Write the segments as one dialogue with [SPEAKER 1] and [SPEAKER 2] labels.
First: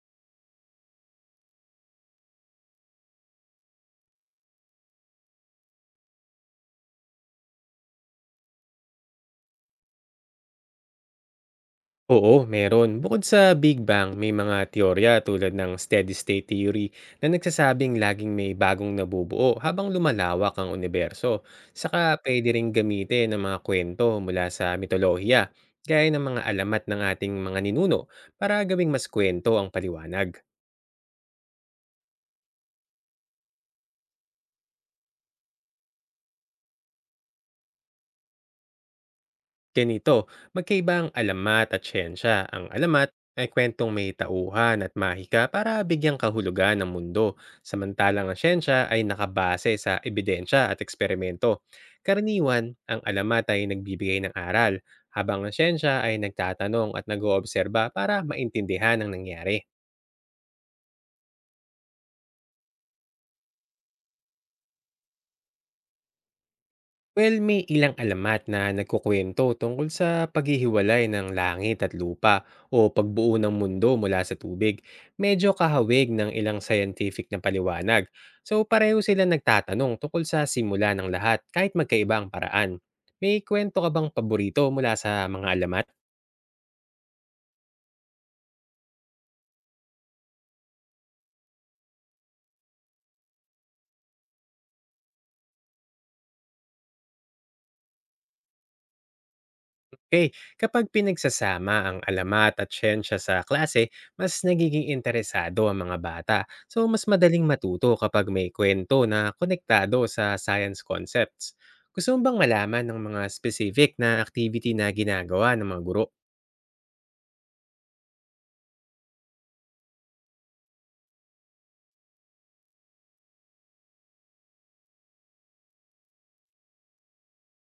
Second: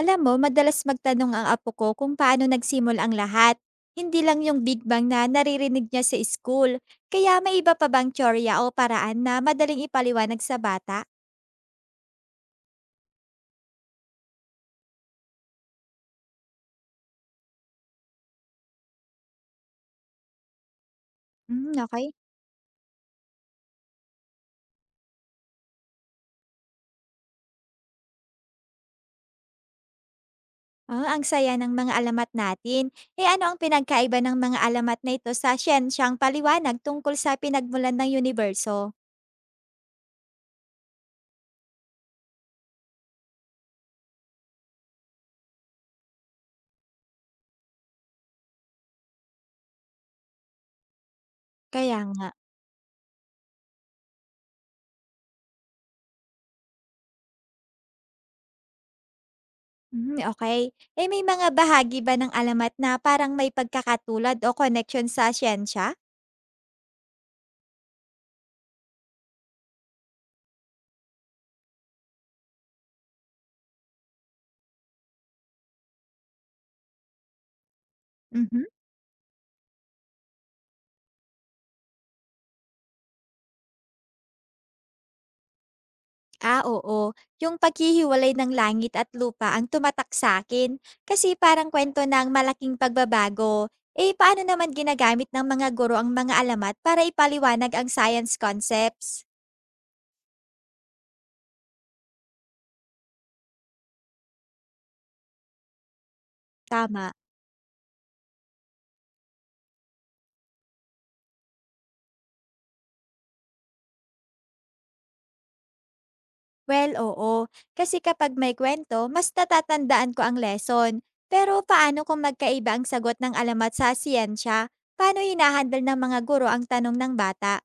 [SPEAKER 1] Alam mo, madalas magtanong ang apo ko kung paano nagsimul ang lahat. Hindi lang yung Big Bang na naririnig niya sa school. Kaya may iba pa bang teorya o paraan na madaling ipaliwanag sa bata?
[SPEAKER 2] Oo, meron. Bukod sa Big Bang, may mga teorya tulad ng steady state theory na nagsasabing laging may bagong nabubuo habang lumalawak ang universo.
[SPEAKER 1] Hmm,
[SPEAKER 2] Saka
[SPEAKER 1] okay.
[SPEAKER 2] pwede ring gamitin ng mga kwento mula sa mitolohiya, gaya ng mga alamat ng ating mga ninuno para gawing mas kwento ang paliwanag.
[SPEAKER 1] Ah, ang saya ng mga alamat natin. Eh ano ang pinagkaiba ng mga alamat na ito sa siyensyang paliwanag tungkol sa pinagmulan ng universo?
[SPEAKER 2] Ganito, magkaiba ang alamat at siyensya. Ang alamat ay kwentong may tauhan at mahika para bigyang kahulugan ng mundo, samantalang ang siyensya ay nakabase sa ebidensya at eksperimento.
[SPEAKER 1] Kaya nga.
[SPEAKER 2] Karaniwan, ang alamat ay nagbibigay ng aral, habang ang siyensya ay nagtatanong at nag-oobserba para maintindihan ang nangyari.
[SPEAKER 1] Hmm, okay. Eh may mga bahagi ba ng alamat na parang may pagkakatulad o connection sa siyensya?
[SPEAKER 2] Well, may ilang alamat na nagkukwento tungkol sa paghihiwalay ng langit at lupa o pagbuo ng mundo mula sa tubig. Medyo kahawig ng ilang scientific na paliwanag. So
[SPEAKER 1] Mm-hmm.
[SPEAKER 2] pareho sila nagtatanong tungkol sa simula ng lahat kahit magkaiba ang paraan. May kwento ka bang paborito mula sa mga alamat?
[SPEAKER 1] Ah, oo. Yung paghihiwalay ng langit at lupa ang tumatak sa akin kasi parang kwento ng malaking pagbabago. Eh, paano naman ginagamit ng mga guro ang mga alamat para ipaliwanag ang science concepts?
[SPEAKER 2] Okay, kapag pinagsasama ang alamat at siyensya sa klase, mas nagiging interesado ang mga bata. So, mas
[SPEAKER 1] Tama.
[SPEAKER 2] madaling matuto kapag may kwento na konektado sa science concepts. Gusto mo bang malaman ng mga specific na activity na ginagawa ng mga guro?
[SPEAKER 1] Well, oo. Kasi kapag may kwento, mas natatandaan ko ang lesson. Pero paano kung magkaiba ang sagot ng alamat sa siyensya? Paano hinahandle ng mga guro ang tanong ng bata?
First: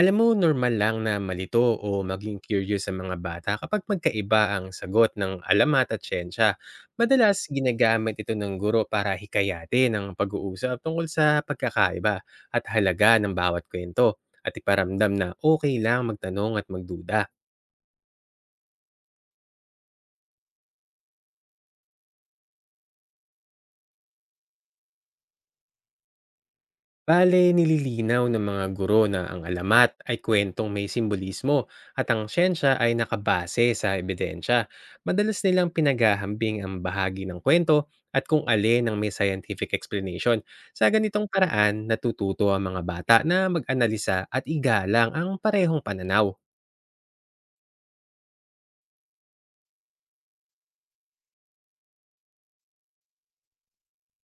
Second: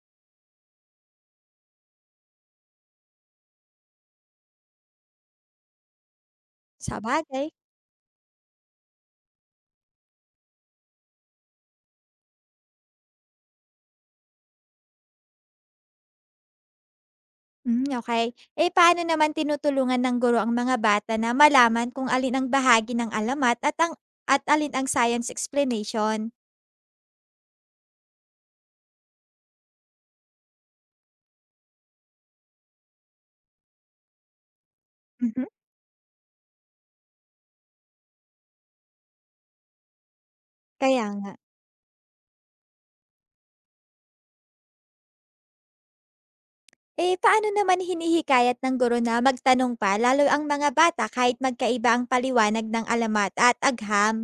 [SPEAKER 2] Alam mo, normal lang na malito o maging curious sa mga bata kapag magkaiba ang sagot ng alamat at siyensya.
[SPEAKER 1] Sa
[SPEAKER 2] Madalas,
[SPEAKER 1] bagay.
[SPEAKER 2] ginagamit ito ng guro para hikayatin ang pag-uusap tungkol sa pagkakaiba at halaga ng bawat kwento at iparamdam na okay lang magtanong at magduda.
[SPEAKER 1] Hmm, okay. Eh, paano naman tinutulungan ng guro ang mga bata na malaman kung alin ang bahagi ng alamat at alin ang science explanation?
[SPEAKER 2] Bale, nililinaw ng mga guro na ang alamat ay kwentong may simbolismo at ang siyensya ay nakabase sa ebidensya. Madalas
[SPEAKER 1] Mhm.
[SPEAKER 2] nilang pinaghahambing ang bahagi ng kwento at kung alin ang may scientific explanation. Sa
[SPEAKER 1] Kaya
[SPEAKER 2] ganitong
[SPEAKER 1] nga.
[SPEAKER 2] paraan, natututo ang mga bata na mag-analisa at igalang ang parehong pananaw.
[SPEAKER 1] Eh, paano naman hinihikayat ng guro na magtanong pa lalo ang mga bata kahit magkaiba ang paliwanag ng alamat at agham?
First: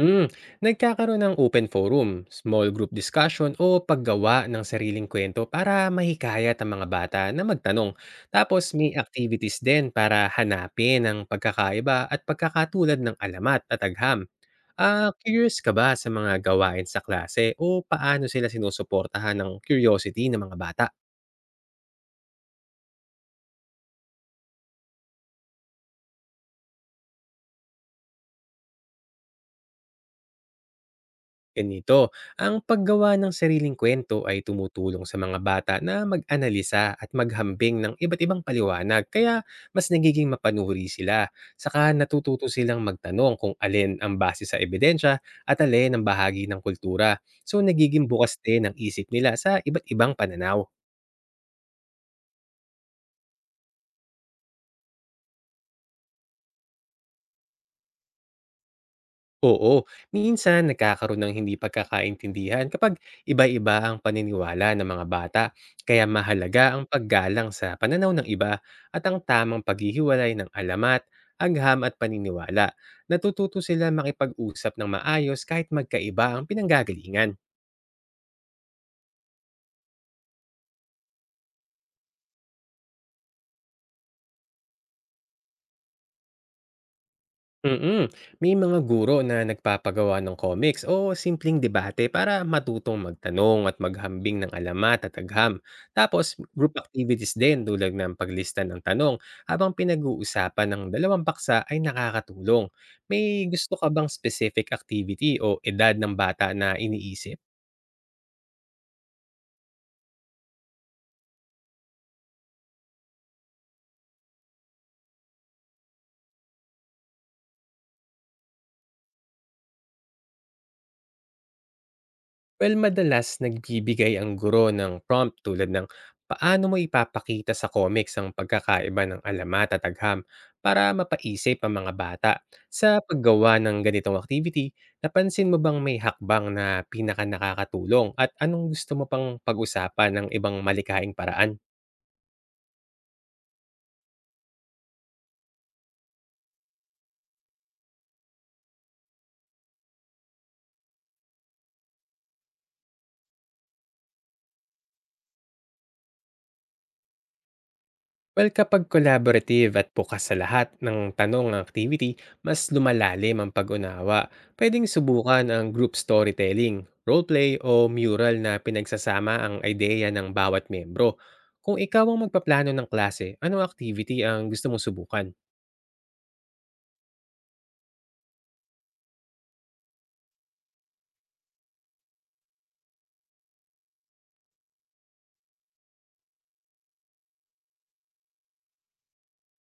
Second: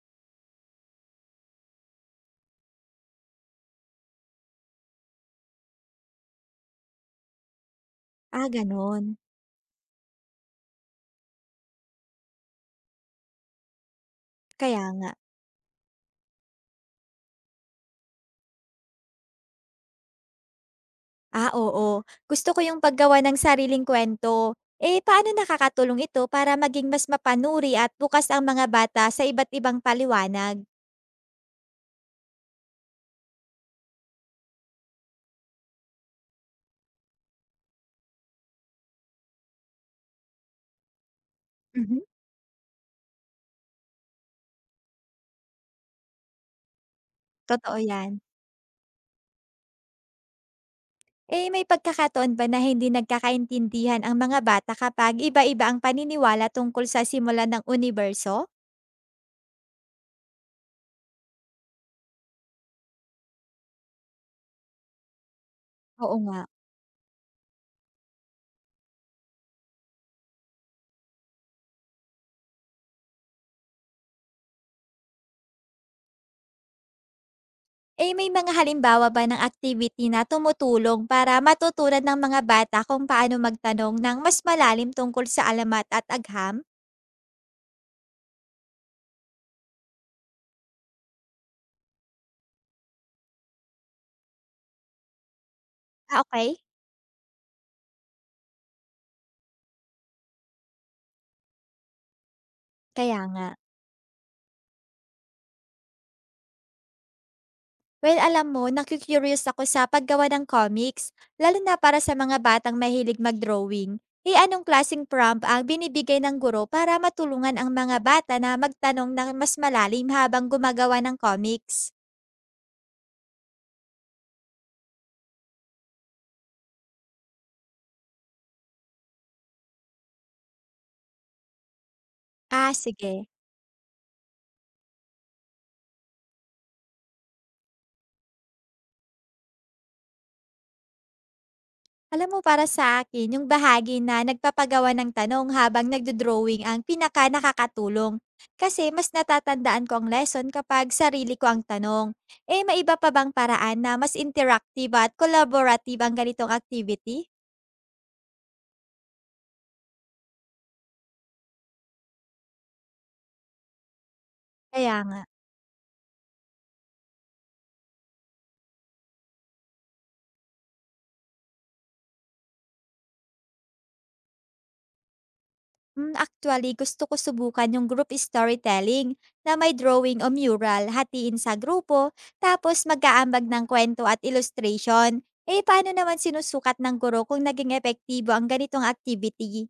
[SPEAKER 2] Mm, Nagkakaroon ng open forum, small group discussion o paggawa ng sariling kwento para mahikayat ang mga bata na magtanong.
[SPEAKER 1] Ah,
[SPEAKER 2] Tapos may
[SPEAKER 1] gano'n.
[SPEAKER 2] activities din para hanapin ang pagkakaiba at pagkakatulad ng alamat at agham.
[SPEAKER 1] Kaya nga.
[SPEAKER 2] Ah, curious ka ba sa mga gawain sa klase o paano sila sinusuportahan ng curiosity ng mga bata?
[SPEAKER 1] Ah, oo. Gusto ko yung paggawa ng sariling kwento. Eh, paano nakakatulong ito para maging mas mapanuri at bukas ang mga bata sa iba't ibang paliwanag?
[SPEAKER 2] Ganito, ang paggawa ng sariling kwento ay tumutulong sa mga bata na mag-analisa at maghambing ng iba't ibang paliwanag kaya mas nagiging mapanuri sila. Saka natututo silang magtanong kung alin ang base sa ebidensya at alin ang bahagi ng kultura. So
[SPEAKER 1] Totoo
[SPEAKER 2] nagiging
[SPEAKER 1] 'yan.
[SPEAKER 2] bukas din ang isip nila sa iba't ibang pananaw.
[SPEAKER 1] Eh, may pagkakataon ba na hindi nagkakaintindihan ang mga bata kapag iba-iba ang paniniwala tungkol sa simula ng uniberso?
[SPEAKER 2] Oo, minsan nagkakaroon ng hindi pagkakaintindihan kapag iba-iba ang paniniwala ng mga bata. Kaya
[SPEAKER 1] Oo nga.
[SPEAKER 2] mahalaga ang paggalang sa pananaw ng iba at ang tamang paghihiwalay ng alamat, agham at paniniwala. Natututo sila makipag-usap ng maayos kahit magkaiba ang pinanggagalingan.
[SPEAKER 1] Eh, may mga halimbawa ba ng activity na tumutulong para matutunan ng mga bata kung paano magtanong ng mas malalim tungkol sa alamat at agham?
[SPEAKER 2] Mm, May mga guro na nagpapagawa ng comics o simpleng debate para matutong magtanong at maghambing ng alamat at agham.
[SPEAKER 1] Ah,
[SPEAKER 2] Tapos
[SPEAKER 1] okay.
[SPEAKER 2] group activities din tulad ng paglista ng tanong habang pinag-uusapan ng dalawang paksa ay nakakatulong.
[SPEAKER 1] Kaya
[SPEAKER 2] May
[SPEAKER 1] nga.
[SPEAKER 2] gusto ka bang specific activity o edad ng bata na iniisip?
[SPEAKER 1] Well, alam mo, naku-curious ako sa paggawa ng comics, lalo na para sa mga batang mahilig mag-drawing. Eh anong klaseng prompt ang binibigay ng guro para matulungan ang mga bata na magtanong ng mas malalim habang gumagawa ng comics?
[SPEAKER 2] Well, madalas nagbibigay ang guro ng prompt tulad ng paano mo ipapakita sa comics ang pagkakaiba ng alamat at agham para mapaisip ang mga bata.
[SPEAKER 1] Ah,
[SPEAKER 2] Sa
[SPEAKER 1] sige.
[SPEAKER 2] paggawa ng ganitong activity, napansin mo bang may hakbang na pinaka nakakatulong at anong gusto mo pang pag-usapan ng ibang malikaing paraan?
[SPEAKER 1] Alam mo para sa akin yung bahagi na nagpapagawa ng tanong habang nagdo-drawing ang pinakanakakatulong. Kasi mas natatandaan ko ang lesson kapag sarili ko ang tanong. Eh, may iba pa bang paraan na mas interactive at collaborative ang ganitong activity?
[SPEAKER 2] Well, kapag collaborative at bukas sa lahat ng tanong ng activity, mas lumalalim ang pag-unawa. Pwedeng
[SPEAKER 1] Kaya nga.
[SPEAKER 2] subukan ang group storytelling, roleplay o mural na pinagsasama ang ideya ng bawat membro. Kung ikaw ang magpaplano ng klase, anong activity ang gusto mong subukan?
[SPEAKER 1] Hmm, actually gusto ko subukan yung group storytelling na may drawing o mural, hatiin sa grupo, tapos mag-aambag ng kwento at illustration. Eh, paano naman sinusukat ng guro kung naging epektibo ang ganitong activity?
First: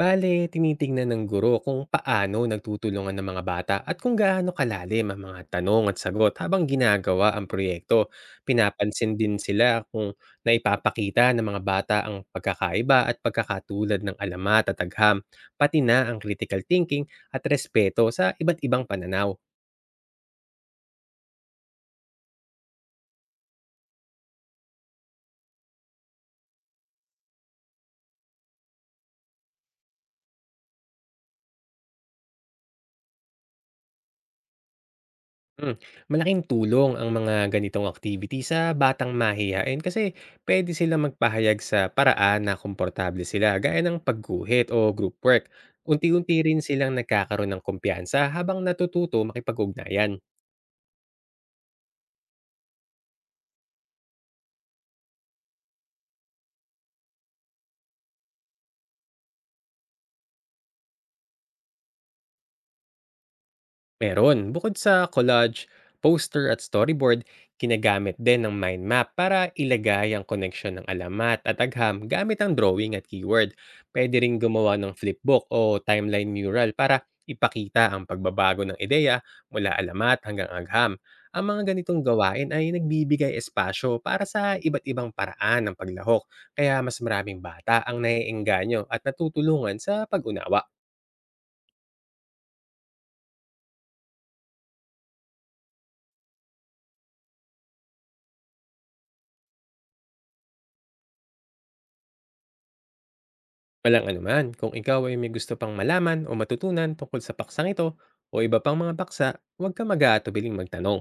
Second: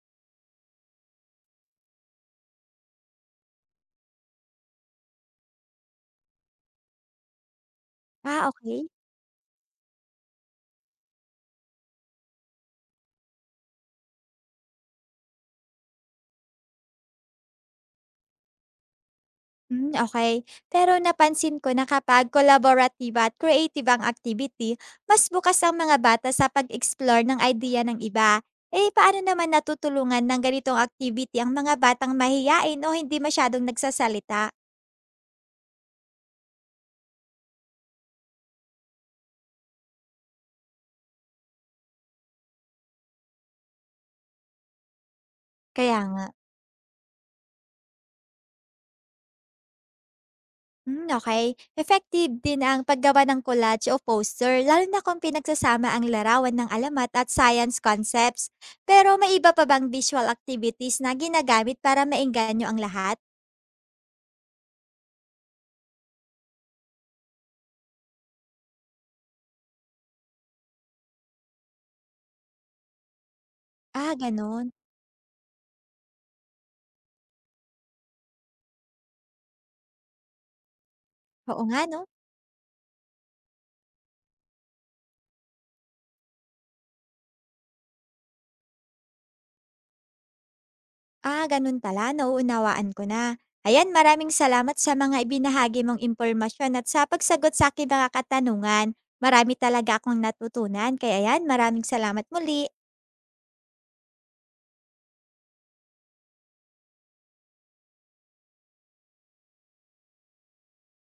[SPEAKER 2] Bale, tinitingnan ng guro kung paano nagtutulungan ng mga bata at kung gaano kalalim ang mga tanong at sagot habang ginagawa ang proyekto.
[SPEAKER 1] Ah, okay.
[SPEAKER 2] Pinapansin din sila kung naipapakita ng mga bata ang pagkakaiba at pagkakatulad ng alamat at agham, pati na ang critical thinking at respeto sa iba't ibang pananaw.
[SPEAKER 1] Hmm, okay. Pero napansin ko na kapag collaborative at creative ang activity, mas bukas ang mga bata sa pag-explore ng idea ng iba. Eh, paano naman natutulungan ng ganitong activity ang mga batang mahiyain o hindi masyadong nagsasalita?
[SPEAKER 2] Hmm, Malaking tulong ang mga ganitong activity sa batang mahiyain kasi pwede silang magpahayag sa paraan na komportable sila gaya ng pagguhit o group work.
[SPEAKER 1] Kaya nga.
[SPEAKER 2] Unti-unti rin silang nagkakaroon ng kumpiyansa habang natututo makipag-ugnayan.
[SPEAKER 1] Hmm, okay. Effective din ang paggawa ng collage o poster lalo na kung pinagsasama ang larawan ng alamat at science concepts. Pero may iba pa bang visual activities na ginagamit para maengganyo ang lahat?
[SPEAKER 2] Meron. Bukod sa collage, poster at storyboard, kinagamit din ng mind map para ilagay ang koneksyon ng alamat at agham gamit ang drawing at keyword.
[SPEAKER 1] Ah,
[SPEAKER 2] Pwede ring
[SPEAKER 1] gano'n.
[SPEAKER 2] gumawa ng flipbook o timeline mural para ipakita ang pagbabago ng ideya mula alamat hanggang agham. Ang mga
[SPEAKER 1] Oo nga
[SPEAKER 2] ganitong
[SPEAKER 1] 'no.
[SPEAKER 2] gawain ay nagbibigay espasyo para sa iba't ibang paraan ng paglahok, kaya mas maraming bata ang naiengganyo at natutulungan sa pag-unawa.
[SPEAKER 1] Ah, gano'n pala, nauunawaan ko na. Ayan, maraming salamat sa mga ibinahagi mong impormasyon at sa pagsagot sa aking mga katanungan. Marami talaga akong natutunan, kaya ayan, maraming salamat muli.
[SPEAKER 2] Walang anuman, kung ikaw ay may gusto pang malaman o matutunan tungkol sa paksang ito o iba pang mga paksa, huwag ka mag-aatubiling magtanong.